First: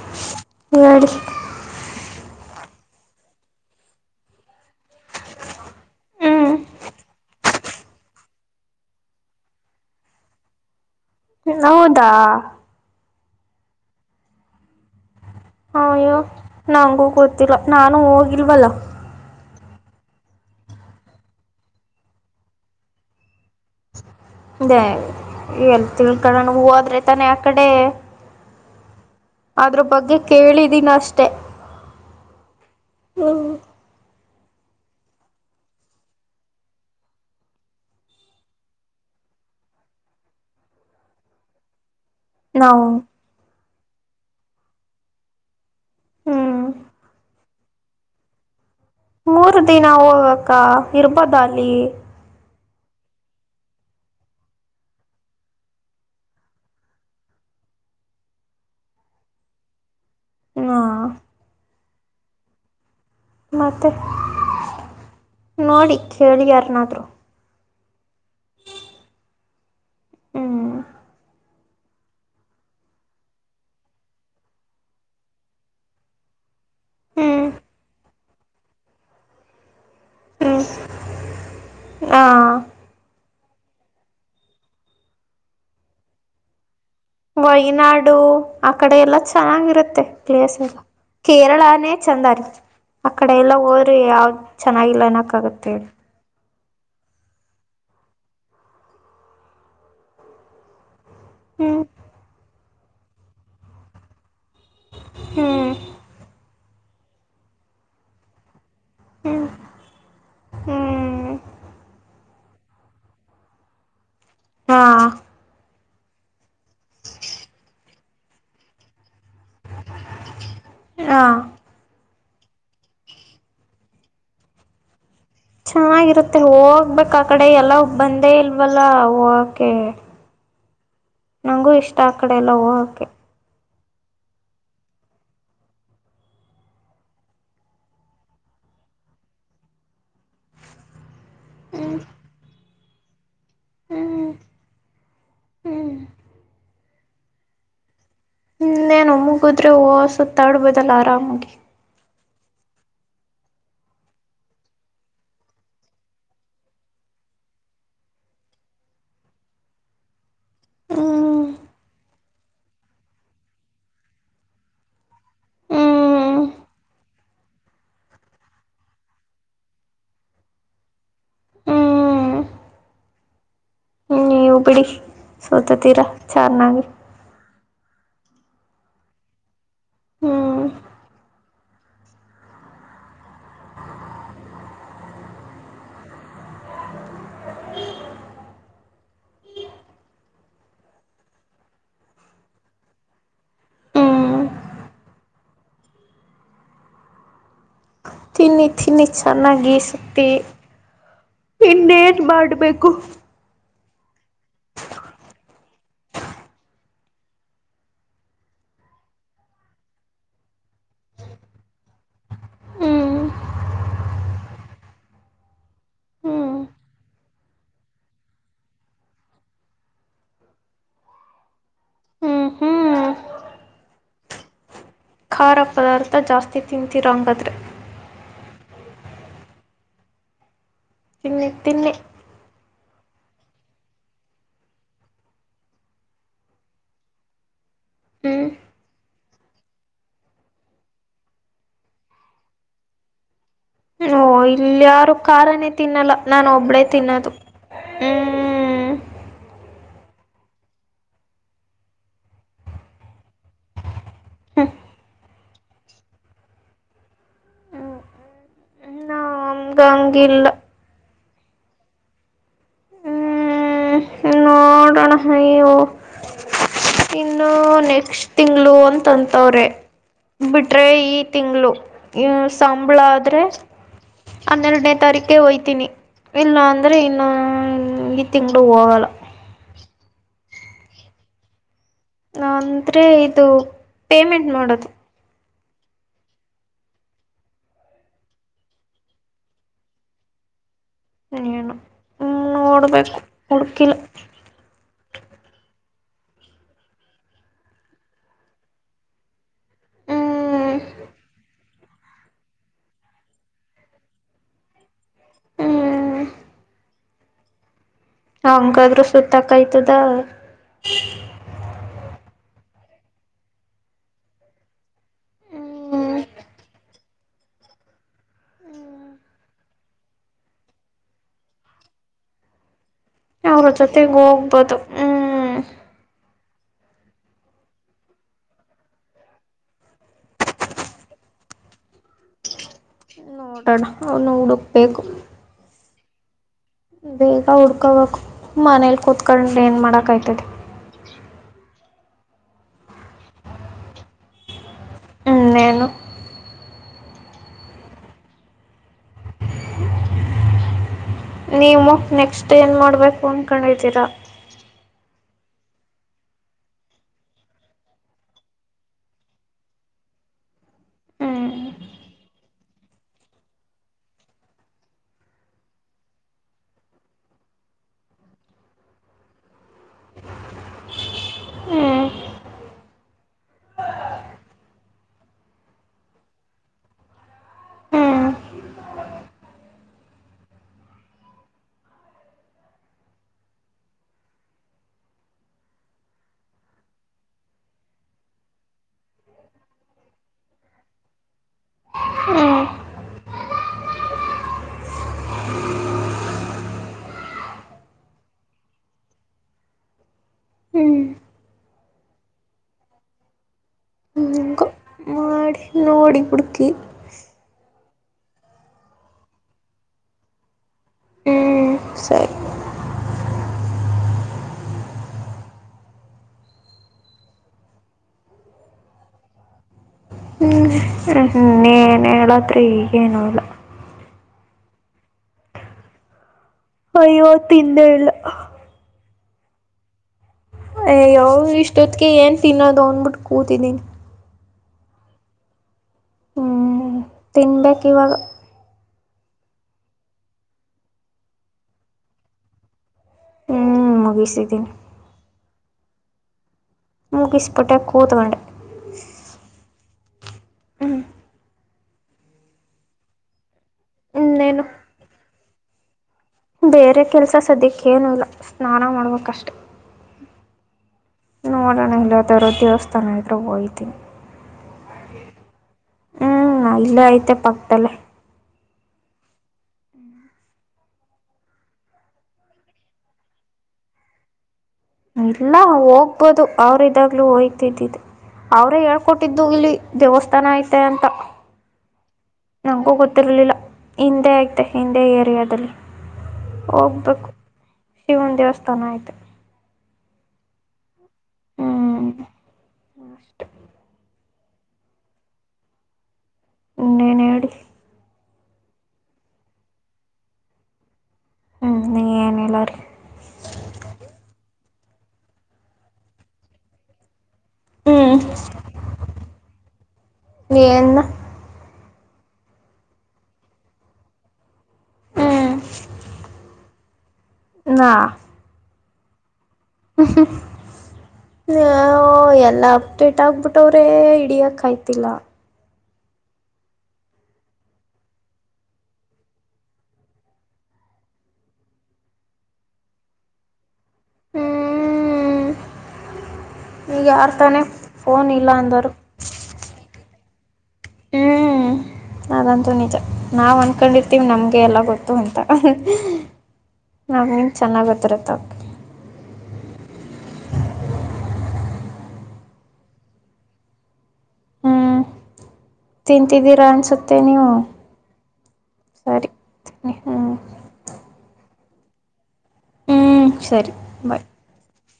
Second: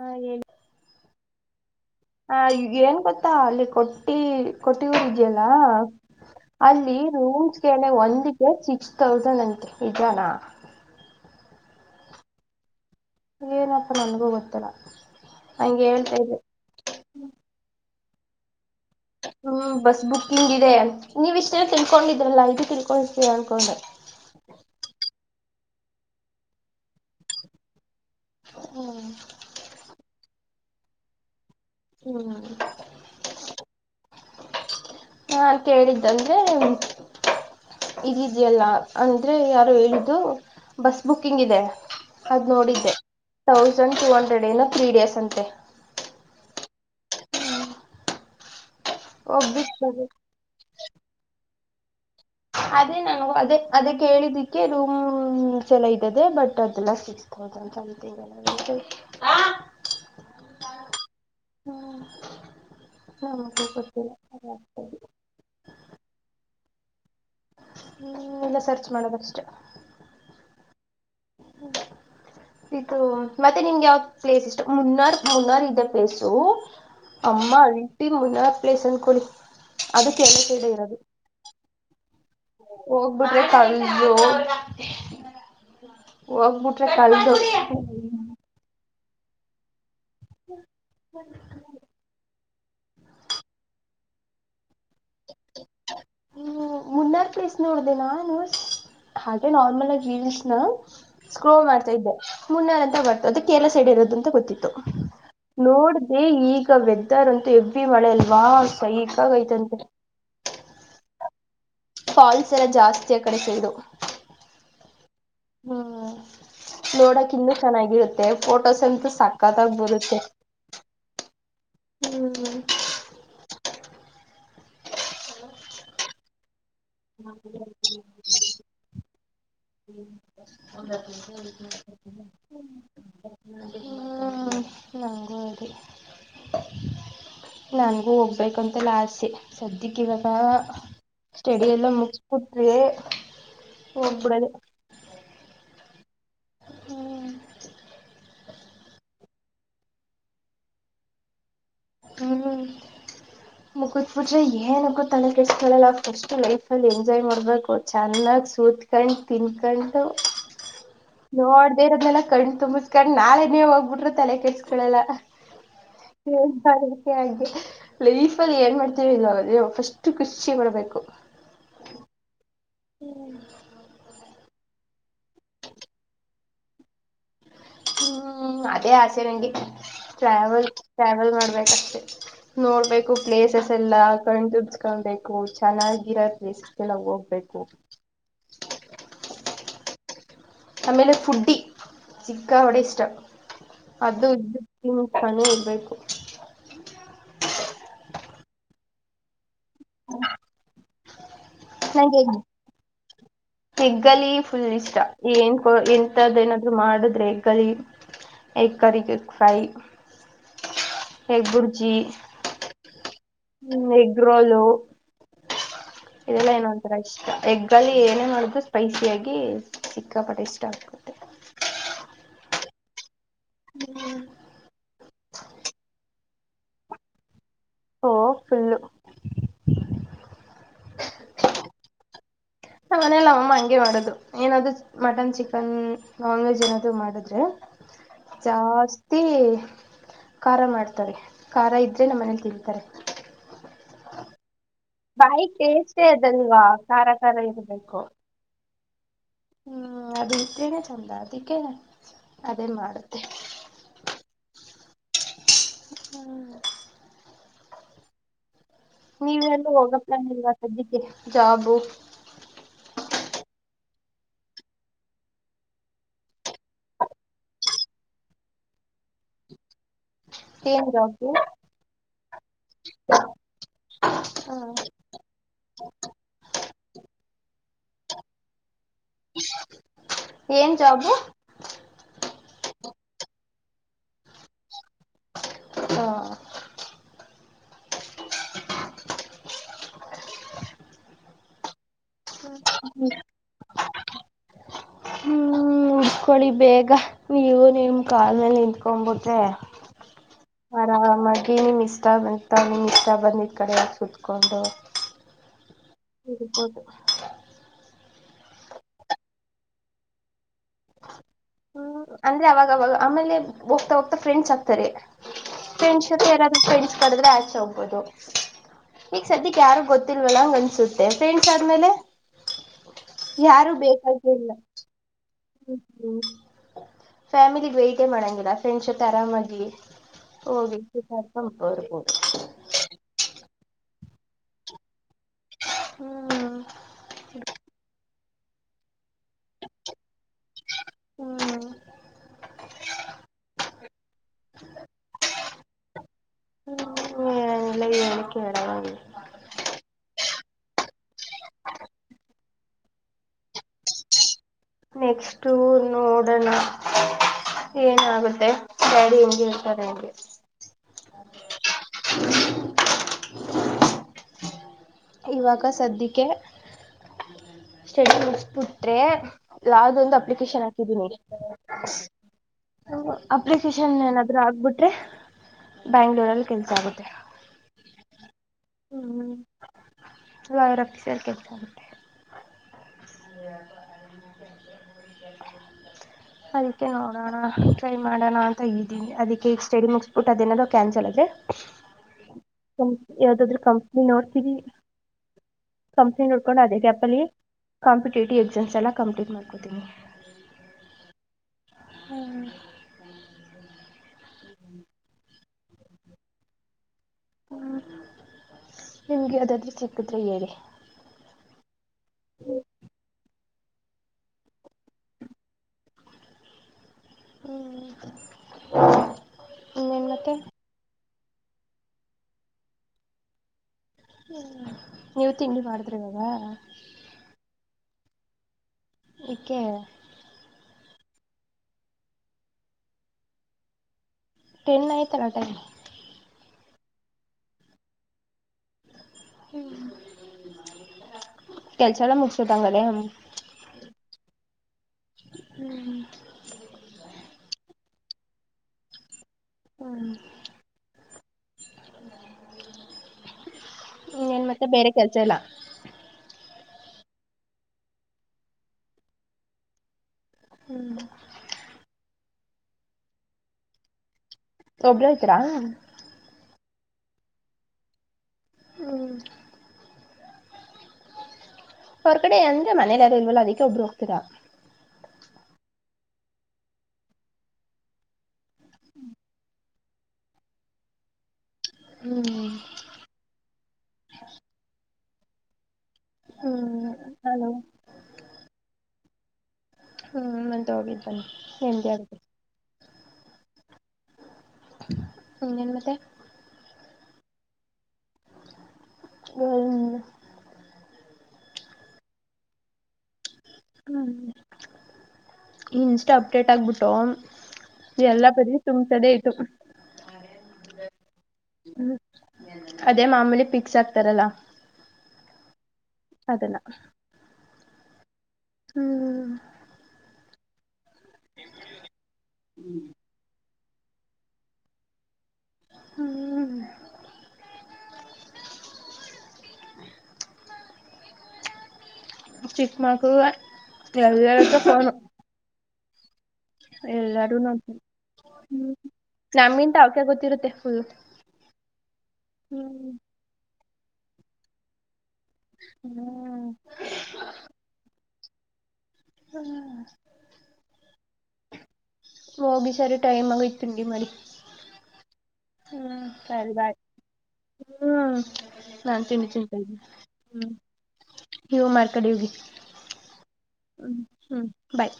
ಹ ಗಡಿ ಹ ಈಗ ಏನ್ ಗೊತ್ತಾ ಅಲ್ಲಿ ಕೊಟ್ಟಿ ಕೊಟ್ಟೂ ಇದೆಯಲ್ಲ ಹ್ಮ್ ಅಲ್ಲಿ ರೂಮ್ಸ್ಗೆನೆ ಒಂದಿಗೆ ಸಿಕ್ಸ್ ತೌಸಂಡ್ ಅಂತೆ ನಿಜಾನಾ ಹೌದಾ ಏನಪ್ಪಾ ನನ್ಗೂ ಗೊತ್ತಿಲ್ಲ ಹಂಗೆ ಹೇಳ್ತಾ ಅಯ್ಯೋ ಇದ್ರು ನಂಗೂ ಗೊತ್ತಿಲ್ಲ ನಾ ನಾನು ಹೋಗಿಲ್ಲ ಅಲ್ವಾ ಹ್ಮ್ ಬಸ್ ಬುಕ್ಕಿಂಗ್ ಇದೆ ನೀವ್ ಇಷ್ಟ ಜನ ತಿಳ್ಕೊಂಡಿದ್ರಲ್ಲ ಈದು ತಿಳ್ಕೊಂಡಿರ್ತೀರ ದ [unintelligible] ಎಲ್ ತಿಳ್ಕಣ ಹೂದ್ರೆ ತಾನೆ ಆ ಕಡೆ ಹ್ಮ ಅದ್ರ ಬಗ್ಗೆ ಕೇಳಿದೀನ ಅಷ್ಟೆ ಹ್ಮ್ ಹ್ಮ್ ನಾು ಕೇಳಿದ್ದಂದ್ರೆ ಇದಿದೆಯಲ್ಲ ಅಂದ್ರೆ ಯಾರು ಹೇಳಿದ್ದು ಬಸ್ ಬುಕ್ಕಿಂಗ್ ಇದೆ ಅದ್ ನಾವು ನೋಡಿದ್ದೆೌ ತೌಸಂಡ್ ಟೂ ಹಂಡ್ರೆಡ್ಏನ ತ್ರೀ ಡೇಸ್ ಅಂತೆ ಹ್ಮ್ ಮೂರ್ ಹೋಗ್ಬಿಟ್ ದಿನ ಬರ್ಬೇಕು ಹೋಗ್ಕ್ಕ ಇರ್ಬೋದ ಅಲ್ಲಿ [inaudible] ಅದೇ ನ ಅದೇ ಅದ ಕೇಳಿದಿಕ್ಕೆ ರೂಮ್ ಸಲ ಇದದೆ ಬಟ್ ಅದೆಲ್ಲ ಸೀ ಕೆ ಥೌಸನ್ ಅಂತ ಹಾ ಮತ್ತೆ ಗೊತ್ತಿಲ್ಲ ನೋಡಿ ಕೇಳಿ ಯಾರ ನ ಹ್ಮ ಇಲ್ಲ ಸರ್ಚ್ ಮಾಡೋದಷ್ಟು ಹ್ಮ ಇಡೂ ಮತ್ತೆ ನಿಮ್ಗೆ ಯಾವ ಪ್ಲೇಸ್ ಇಷ್ಟ ಮುನ್ನಾರ್ ಮುನ್ನಾರ್ ಇದ್ದ ಪ್ಲೇಸು ಹ್ಮ್ ಅಮ್ಮೀ ಮುನ್ನ ಪ್ಲೇಸ್ ಅನ್ಕೊಳ್ಳಿ ಅದಕ್ಕೆಲ್ಲ ಹ್ಮ್ ಕಡೆ ಇರೋದು ಹಾ ಬ ಕಾಲ ಜ ವಯನಾಡು ಆ ಕಡೆ ಎಲ್ಲ ಚೆನ್ನಾಗಿರುತ್ತೆ ಕ್ಲ ಕೇರಳಾನೆ ಚಂದಾರಿ ಆ ಕಡೆ ಎಲ್ಲ ಹೋರಿ ಯಾವ್ದ್ ಚೆನ್ನಾಗಿಲ್ಲ ಕಗತೆ ಹ್ಮ ಮುನ್ನಾರ ಪ್ಲೇಸ್ ನೋಡ್ದೇನಾ ನ ಹಾಗೆ ನಾರ್ಮಲ್ ಆಗ ವಿನ್ಸ್ಯಾ ಸ್ಕ್ರೋ ಹ್ಞೂ ಮಾಡ್ತಾ ಇದ್ದೆ ಮುನ್ನಲ್ ಅಂತ ಬತ ಅದು ಕೇಲ ಸೈಡ್ರೋದುಂತ ಗೊತ್ತದೇ ಹ್ಞೂ ನೋಡ್ದೆ ಈಗ ವೆದರ್ ಅಂತ ಹೆವಿ ಮಳೆ ಅಲ್ವಾ ಸೈಕಾಗ್ ಐತಂತೆ ಹ್ಮ್ ಫಾಲ್ಸ್ ಎಲ್ಲ ಜಾಸ್ತಿಯ ಕಡೆ ಸ ಇದು ಹಾ ಹ್ಮ್ ನೋಡಕ ಇನ್ನುೂ ಚೆನ್ನಾಗಿರುತ್ತೆ ಫೋಟೋಸ್ ಅಂತೂ ಸಾಕ ಕಥ ಬರುತ್ತೆ ಹಾಂ ಹ್ಮ್ ಚೆನ್ನಾಗಿರುತ್ತೆ ಹೋಗ ಹೋಗ್ಬೇಕಕ್ ಆ ಕಡೆ ಎಲ್ಲ ಬಂದೇ ಇಲ್ವಲ್ಲ ಓಕೆ [inaudible] ನಂಗೂ ಹೋಗಕ್ಕೆ ಅದೆ ನನಗೂ ಹೋಗ್ಬೇಕಂತಲ್ಲ ಆಸೆ ಸದ್ಯಕ್ಕೆ ಇವಾಗ ಹ್ಞೂ ಎಲ್ಲ ಮುಗಿಸ್ಬಿಟ್ಟರಿ ಹ್ಞೂ ಹೋಗ್ಬಿಡದೆ ಹ್ಞೂ ಹ್ಮ್ ನಿನ್ನೆ ಒಮ್ಮಗದ್ರೆ ವ ಸುತ್ತಾಡ್ ಬದಲ್ ಆರಾಮಾಗಿ ಹ್ಮ್ ಮುಗತ್ಬಿಟ್ರೆ ಏನಕ್ಕ ತಳ ಕೆಷ್ಟಸ್ಕೊಳ್ಳಲ್ಲ ಫಸ್ಟ್ ಲೈಫಲ್ಲಿ ಎಂಜಾಯ್ ಮಾಡ್ಬೇಕು ಚೆನ್ನಾಗ್ ಸೂತ್ಕೊಂಡು ತಿನ್ಕೊಂಡು ಹ್ಞೂ ನೋಡ್ದೆ ಇರದಲ ಕಂಡ್ ತುಂಬಸ್ಕಂಡ್ ನಾಳೆ ನೀವ ಹೋಗ್ಬಿಟ್ರೆ ತಲೆ ಕೆಡಿಸಿಕೊಳ್ಳಲ್ಲ ಹ್ಞೂ ದಕ್ಕೆ ಹಾಗೆ ಲೈಫ ಅಲ್ಲಿ ಏನ್ ಮಾಡ್ತೀವಿ ಇಲ್ಲಲ್ಲಿ ಫಸ್ಟ್ ಖುಷಿ ಮಾಡಡ್ಬೇಕು ಹ ಬಿಡಿ ಸೋತತೀರಾ ಚನ್ನಾಗಿ ಹ್ಮ್ ಅದೇ ಆಸೆ ನನಗೆ ಹ್ಮ್ ಟ್ರಾವೆಲ್ ಟ್ರಾವೆಲ್ ಮಾಡ್ಬೇಕು ಅಷ್ಟೆ ನೋಡ್ಬೇಕು ಪ್ಲೇಸಸ್ ಎಲ್ಲ ಕಣ್ತುಬ್ಸ್ಕೊಳ್ಬೇಕು ಚೆನ್ನಾಗಿರೋ ಪ್ಲೇಸಸ್ಗೆಲ್ಲ ಹೋಗ್ಬೇಕು ಆಮೇಲೆ ಫುಡ್ಡಿ ಚಿಕ್ಕ ಹೊಡೆ ಇಷ್ಟ ಅದು ಹ್ಮ್ ಇದು ತಿನ್ಕೊಂಡು ಇರ್ಬೇಕು ತಿನ್ನಿ ತಿನ್ನಿ ಚೆನ್ನಾಗಿ ಈ ಶಕ್ತಿ ಇನ್ನ ಏನ್ ಮಾಡ್ಬೇಕು ಯಗ್ಗ ಲೀ ಫುಲ್ ಇಷ್ಟ ಏನ್ ಇಂತದೆ ಏನಾದ್ರು ಮಾಡಿದ್ರೆ ಹೆಗ್ಗಳ ಹೆಗ್ ಕರಿ ಫ್ರೈ ಹೆಗ್ ಗುರ್ಜಿ ಹ್ಮ್ ಹ ಎಗ್ ರೋಲು ಇದೆಲ್ಲ ಹ್ಮ್ ಏನೋ ಒಂತರ ಇಷ್ಟ ಎಗ್ ಅಲ್ಲಿ ಏನೇ ಮಾಡೋದು ಸ್ಪೈಸಿಯಾಗಿ ಸಿ ಕ್ಕಾಪಟೆ ಇಷ್ಟ ಆಗ್ತುತ್ತೆ ಹ್ಮ್ ಹ್ಮ್ ಹ್ಮ ಖಾರ ಪದಾರ್ಥ ಜಾಸ್ತಿ ತಿಂತೀರೋ ಹಂಗಾದ್ರೆ ಓ ಪುಲ್ಲು ತಿ ತಿನ್ನಿ ನ ಮನೇಲ್ಲಮ್ಮ ಹಗೆ ಮಾಡೋದು ಏನಾದೂ ಮಟನ್ ಚಿಕನ್ ನಾನ್ ವೆಜ್ ಏನದು ಮಾಡಿದ್ರೆ ಹ್ಮ್ ಜಾಸ್ತಿ ಖಾರ ಮಾಡ್ತಾರೆ ಖಾರ ಇದ್ರೆ ನಮ್ಮ ಮನೇಲಿ ತಿನ್ತಾರೆ ಹ ಇಲ್ಲ ಯಾರು ಕಾರನೇ ಟೇಸ್ಟೇ ತಿನ್ನಲ್ಲ ನಾನು ಅದಲ್ವಾ ಒಬ್ಬಳೇ ಖಾರ ತಿನ್ನೋದು ಖಾರ ಇರ್ಬೇಕು. ಹ್ಮ್ ಹ್ಮ್ ಅದು ಇತೇನೆ ಚಂದ ಅದಕ್ಕೆ ಅದೇ ಮಾಡುತ್ತೆ ಹ ಹ್ಮ್ ನೀವೆಲ್ಲ ಹೋಗ ಪ್ಲಾನ್ ನಮ್ಗಂಗಿಲ್ಲ ಇಲ್ವಾ ಸದ್ಯಕ್ಕೆ ಜಾಬು ಹ್ಮ್ ನೋಡೋಣ ಅಯ್ಯೋ ಇನ್ನು ನೆಕ್ಸ್ಟ್ ತಿಂಗ್ಳ ಅಂತಂತವ್ರೆ ಬಿಟ್ರೆ ಏನ್ ಈ ಜಾಬು? ತಿಂಗಳು ಸಾಬಳ ಆದ್ರೆ ಹಾ ಹನ್ನೆರಡನೇ ತಾರೀಕೇ ಹಯ್ತೀನಿ ಇಲ್ಲ ಅಂದ್ರೆ ಇನ್ನು [inaudible] ತಿಂಗಳು ಹ ಏನ್ ಜಾಬು ಅಂದ್ರೆ ಇದು ಪೇಮೆಂಟ್ ಮಾಡೋದು ಹಾ ಹಣ ನೋಡ್ಬೇಕು ಹುಡುಕಿಲು ಹ್ಮ್ ಉತ್ಕೊಳ್ಳಿ ಬೇಗ ನೀವು ನಿಮ ಕಾಲ ಮೇಲೆ ನಿಂತ್ಕೊಬಟ್ರೆ ಹ್ಮ್ ಆರಾಮಾಗಿ ನಿಮ್ ಇಷ್ಟ ಬಂತತ ನಿಮ ಇಷ್ಟ ಬಂದಿದ್ ಕಡೆ ಸತ್ಕೊಂಡು ಹ್ಮ್ ಹತದು ಹಂಗಾದ್ರೂ ಸುತ್ತಾಕಯ್ತದ ಹ್ಮ್ ಅಂದ್ರೆ ಅವಾಗವಾಗ ಆಮೇಲೆ ಹೋಗ್ತಾ ಹೋಗ್ತಾ ಫ್ರೆಂಡ್ಸ್ ಆಗ್ತಾರೆ ಫ್ರೆಂಡ್ಸ್ ಹ್ಮ್ ಜತೆ ಯಾರಾದೂ ಫ್ರೆಂಡ್ಸ್ ಕದ್ರೆ ಆಚೆ ಹೋಗ್ಬೋುದು ಈಗ ಸದ್ಯಕ್ಕೆ ಯಾರು ಗೊತ್ತಿಲ್ವಲ್ಲ ಹಂಗ ಅನ್ಸುತ್ತೆ ಫ್ರೆಂಡ್ಸ್ ಆದ್ಮೇಲೆ ಅವ್ರ ಯಾರು ಜೊತೆಗ ಹೋಗ್ಬೋದು ಹ್ಮ್ ಫಾಮ ಬೆಯಟೇ ಮಾಡಂಗಿಲ್ಲ ಫ್ರೆಂಡ್ಪ್ ಆರಾಮಾಗಿಿ ಹೋಗ ನೋಡೋಣ ನೋಡಕ್ಬೇಕು ಹ್ಮ್ ಬೇಗ ಹಡ್ಕಬೇಕು ಮನೇಲಿ ಕುೂತ್ಕೊಂಡ್ರ ಏನ್ ಮಾಡಾಕಾಯ್ತದೆ ಹ್ಮ್ ನೇನು ಹ್ಮಲ್ಲನಕ್ಕೆರ ನೀವು ನೆಕ್ಸ್ಟ್ ಏನ್ ಮಾಡ್ಬೇಕು ಅನ್ಕೊಂಡಿದ್ದೀರಾ ನೆಕ್ಸ್ಟ್ ನೋಡೋಣ ಏನಾಗುತ್ತೆ ಡ್ಯಾಡಿ ಹೆಂಗಗೆ ಹಳ್ತಾರೆ ಹೆಂಗೆ ಇವಾಗ ಸದ್ಯಕ್ಕೆ ಮುಟ್ರೆ ಅಪ್ಲೇಶನ್ ಹಾಕದಿನಿ ಅಪ್ಲಿಕೇಶನ್ ಏನಾದೂ ಹಾಗ್ಬುಟ್ರೆ ಬ್ಯಾಂಗ್ಲೋರ್ ಅಲ್ಲಿ ಕೆಲ್ಸ ಆಗುತ್ತೆ ಲಾಯರ್ ಆಫೀಸ್ ಅಲ್ಲಿ ಕೆಲ್ಸ ಆಗುತ್ತೆ ಅದಕ್ಕೆ ನೋಡೋಣ ಟ್ರೈ ಮಾಡೋಣ ಅಂತ ಇದೀನಿ ಅದಕ್ಕೆ ಈ ಸ್ಟಡಿ ಮುಗಿಸಬಿಟ್ಟು ಅದೇನಾದ ಕ್ಯಾನ್ಸಲ್ ಅದದೆ ಯಾವ್ದಾದ್ರೂ ಕಂಪ್ನಿ ನೋಡ್ತೀರಿ ಕಂಪ್ಲೀಟ್ ನೋಡ್ಕೊಂಡು ಅದೇ ಗ್ಯಾಪಲ್ಲಿ ಕಾಂಪಿಟೇಟಿವ್ ಎಕ್ಸಾಮ್ಸ್ ಎಲ್ಲ ಕಂಪ್ಲೀಟ್ ಮಾಡ್ಕೊತೀನಿ ಹ್ಮ್ ಹ್ಮ ಹಂಗ ಮಾಡಡಿ ಓಡಿಬಿಡುಕ ಹ್ಮ್ ನಿಮ್ಗೆ ಅದಾದ್ರೂ ಚಕ್ಕಿದ್ರ ಹೇಳಿ ಹ್ಞೂ ಸರಿ ಹ್ಮ ಇನ್ನೇನ್ ಮತ್ತೆ ಹ್್ಮ ನೀೇನ್ ಹೇಳತ್ರರಿ ಈ ಏನು ಹೇಳಲ್ಲ ನೀವು ತಿಂಡಿ ಮಾಡಿದ್ರ ಇಾಗ ಅಯ್ಯೋ ತಿಂದೆ ಇಲ್ಲ ೆ ಅಯ್ಯವ ಇಷ್ಟೊತ್ಿಗೆ ಏನ್ ತಿನ್ನೋದು ಅಂದ್ಬಿಟ್ಟು ಕೂತಿದಿನ ಟೆನ್ ಆಯತ ನೋ ಟ ತಿನ್ಬೇಕು ಇವಾಗ ಕೆಲಸಲ್ಲ ಮುಷ್ಟತ ಅ ಕಡೆ ಹ್ಞೂ ಮುಗಿಸಿದ್ದೀನಿ ಹ್ಮ್ ಮುಗಿಸ್ಪಿಟ್ಟ ಕೂತಗಂಡ ಹ್ಮ ಹ್ಮ ಏನ್ ಇನ್ನೇನು ಮತ್ತೆ ಬೇರೆ ಕೆಲಸ ಎಲ್ಲ ಬೇರೆ ಕೆಲಸ ಸದ್ಯಕ್ಕೇನುೂ ಇಲ್ಲ ಸ್ನಾನ ಮಾಡೋಕ್ಕಷ್ಟೆ ಹ್ಮ್ ನೋಡೋಣಹಲ್ಲಾದರ ದೇವಸ್ಥಾನ ವಯತಿಿ ಒಬ್ರ ಆಯ್ತೀರಾ ಹ್ಮ್ ಇಲ್ಲ ಐತೆ ಪಕ್ದಲ್ಲೆ ಹ್ಮ್ ಹೋರ್ಗಡೆ ಅಂದ್ರೆ ಮನೇಲಿಲ್ಲ ಇಲ್ವಲ್ಲ ಅದಕ್ಕೆ ಒಬ್ರು ಹೋಗ್ತರಾ ಇಲ್ಲ ಹೋಗ್ಬೋದು ಅವ್ರ ಇದಾಗ್ಲುೂ ಹಯ್ತಿದ್ದಿದ್ದ ಅವ್ರೇ ಹೇಳ್ಕೊಟ್ಟಿದ್ದು ಇಲ್ಲಿ ದೇವಸ್ಥಾನ ಐತೆ ಅಂತ ಹ್ಮ್ ನಂಗಗೂ ಗೊತ್ತಿರ್ಲಿಲ್ಲ ಹಿಂದೆ ಅಯ್ತೆ ಹಿಂದೆ ಲೆ ಅದಲ್ಲೇ ಹ್ಮ್ ಹೋಗ್ಬೇಕು ನಾನು ಶಿವನ ದೇವಸ್ಥಾನ ಆಯ್ತು ಹ್ಮ್ ಮಂತೋಗ ಎ ನಷ್ಟ ಇನ್ನೇನ್ ಮತ್ತೆ ಇನ್ನೇನ್ ಹೇಳಿ ಹನ್ ಹ್ಮ್ ನೀ ಏನ್ ಇಲ್ಲ ರಿ ಹ್ಮ್ ಇನ್ಷ್ಟ ಅಪ್ಡೇಟ್ ಆಗ್ಬಿಟ್ಟು ಹ್ಮ್ ಎಲ್ಲಾ ಪರಿ ತುಂಬಸದೆೇ ಇತು ನೀನ್ನು ಹ್ಮ್ ಅದೇ ಮಾಮೂಲಿ ಪಿಕ್ಸ್ ಆಗ್ತಾರಲ್ಲ ಹ್ಮ್ ಅಲ್ಲಾ ನ ಹ್ಮ್ ಹ [unintelligible] ಹ ಎಲ್ಲ ಆಗ್ತ ಇಟ್ಟ ಆಗ್ಬಿಟ್ಟ ಮಟ್ಟವ್ರೇ ಇಡಿಯಕ್ಯ್ತಿಲ್ಲ ಹ್ಮ್ ಚಿಕ್ಕ ಮಗು ಕೆಳಳಕ್ಕೆ ಫೋನು ಹ್ಮ್ ಈಗ ಯಾರು ಎಲ್ಲಾರು ನೋಡ್ ತಾನೇ ಫೋನ್ ಇಲ್ಲ ಹ್ಮ ಅಂದರು ನಮ್ಮಿಂತ ಅವಕ ಗೊತ್ತ ಇರುತ್ತೆ ಹ್ಮ್ ಅದಂತೂ ಹ್ಮ್ ನಿಜ ನಾವಂತ ಅನ್ಕೊಂಡಿರ್ತೀವಿ ನಮಗೆಲ್ಲ ಗೊತ್ತು ಅಂತ ಹ್ಮ್ ನಮನ್ ಚೆನ್ನಾಗ್ ಬತ್ತರತ್ತ ತಪ್ಪ ಹ್ಮ ಹೋಗಿ ಸಾರೆ ಟೈಮ್ ಆಗ ತಿಂಡಿಮಾಡಿ ಹ್ಮ್ ಹ್ಮ್ ಸರಿ ತಿಂತಿದ್ದೀರಾ ಬಾಯ ಅನ್ಸುತ್ತೆ ನೀವು ಹ್ಮ್ ನಾನ್ ತಿಂಡಿ ಸರಿ ಚಂತ ಇದ್ದೀನೆ ಹ್ಮ್ ಹಿವು ಮಾರ್ಕಡಿೋಗಿ ಹ್ಮ್ ಸರಿ ಹ್ಮ್ ಬಾಯ್ ಹ್ಮ್ ಬಾಯ್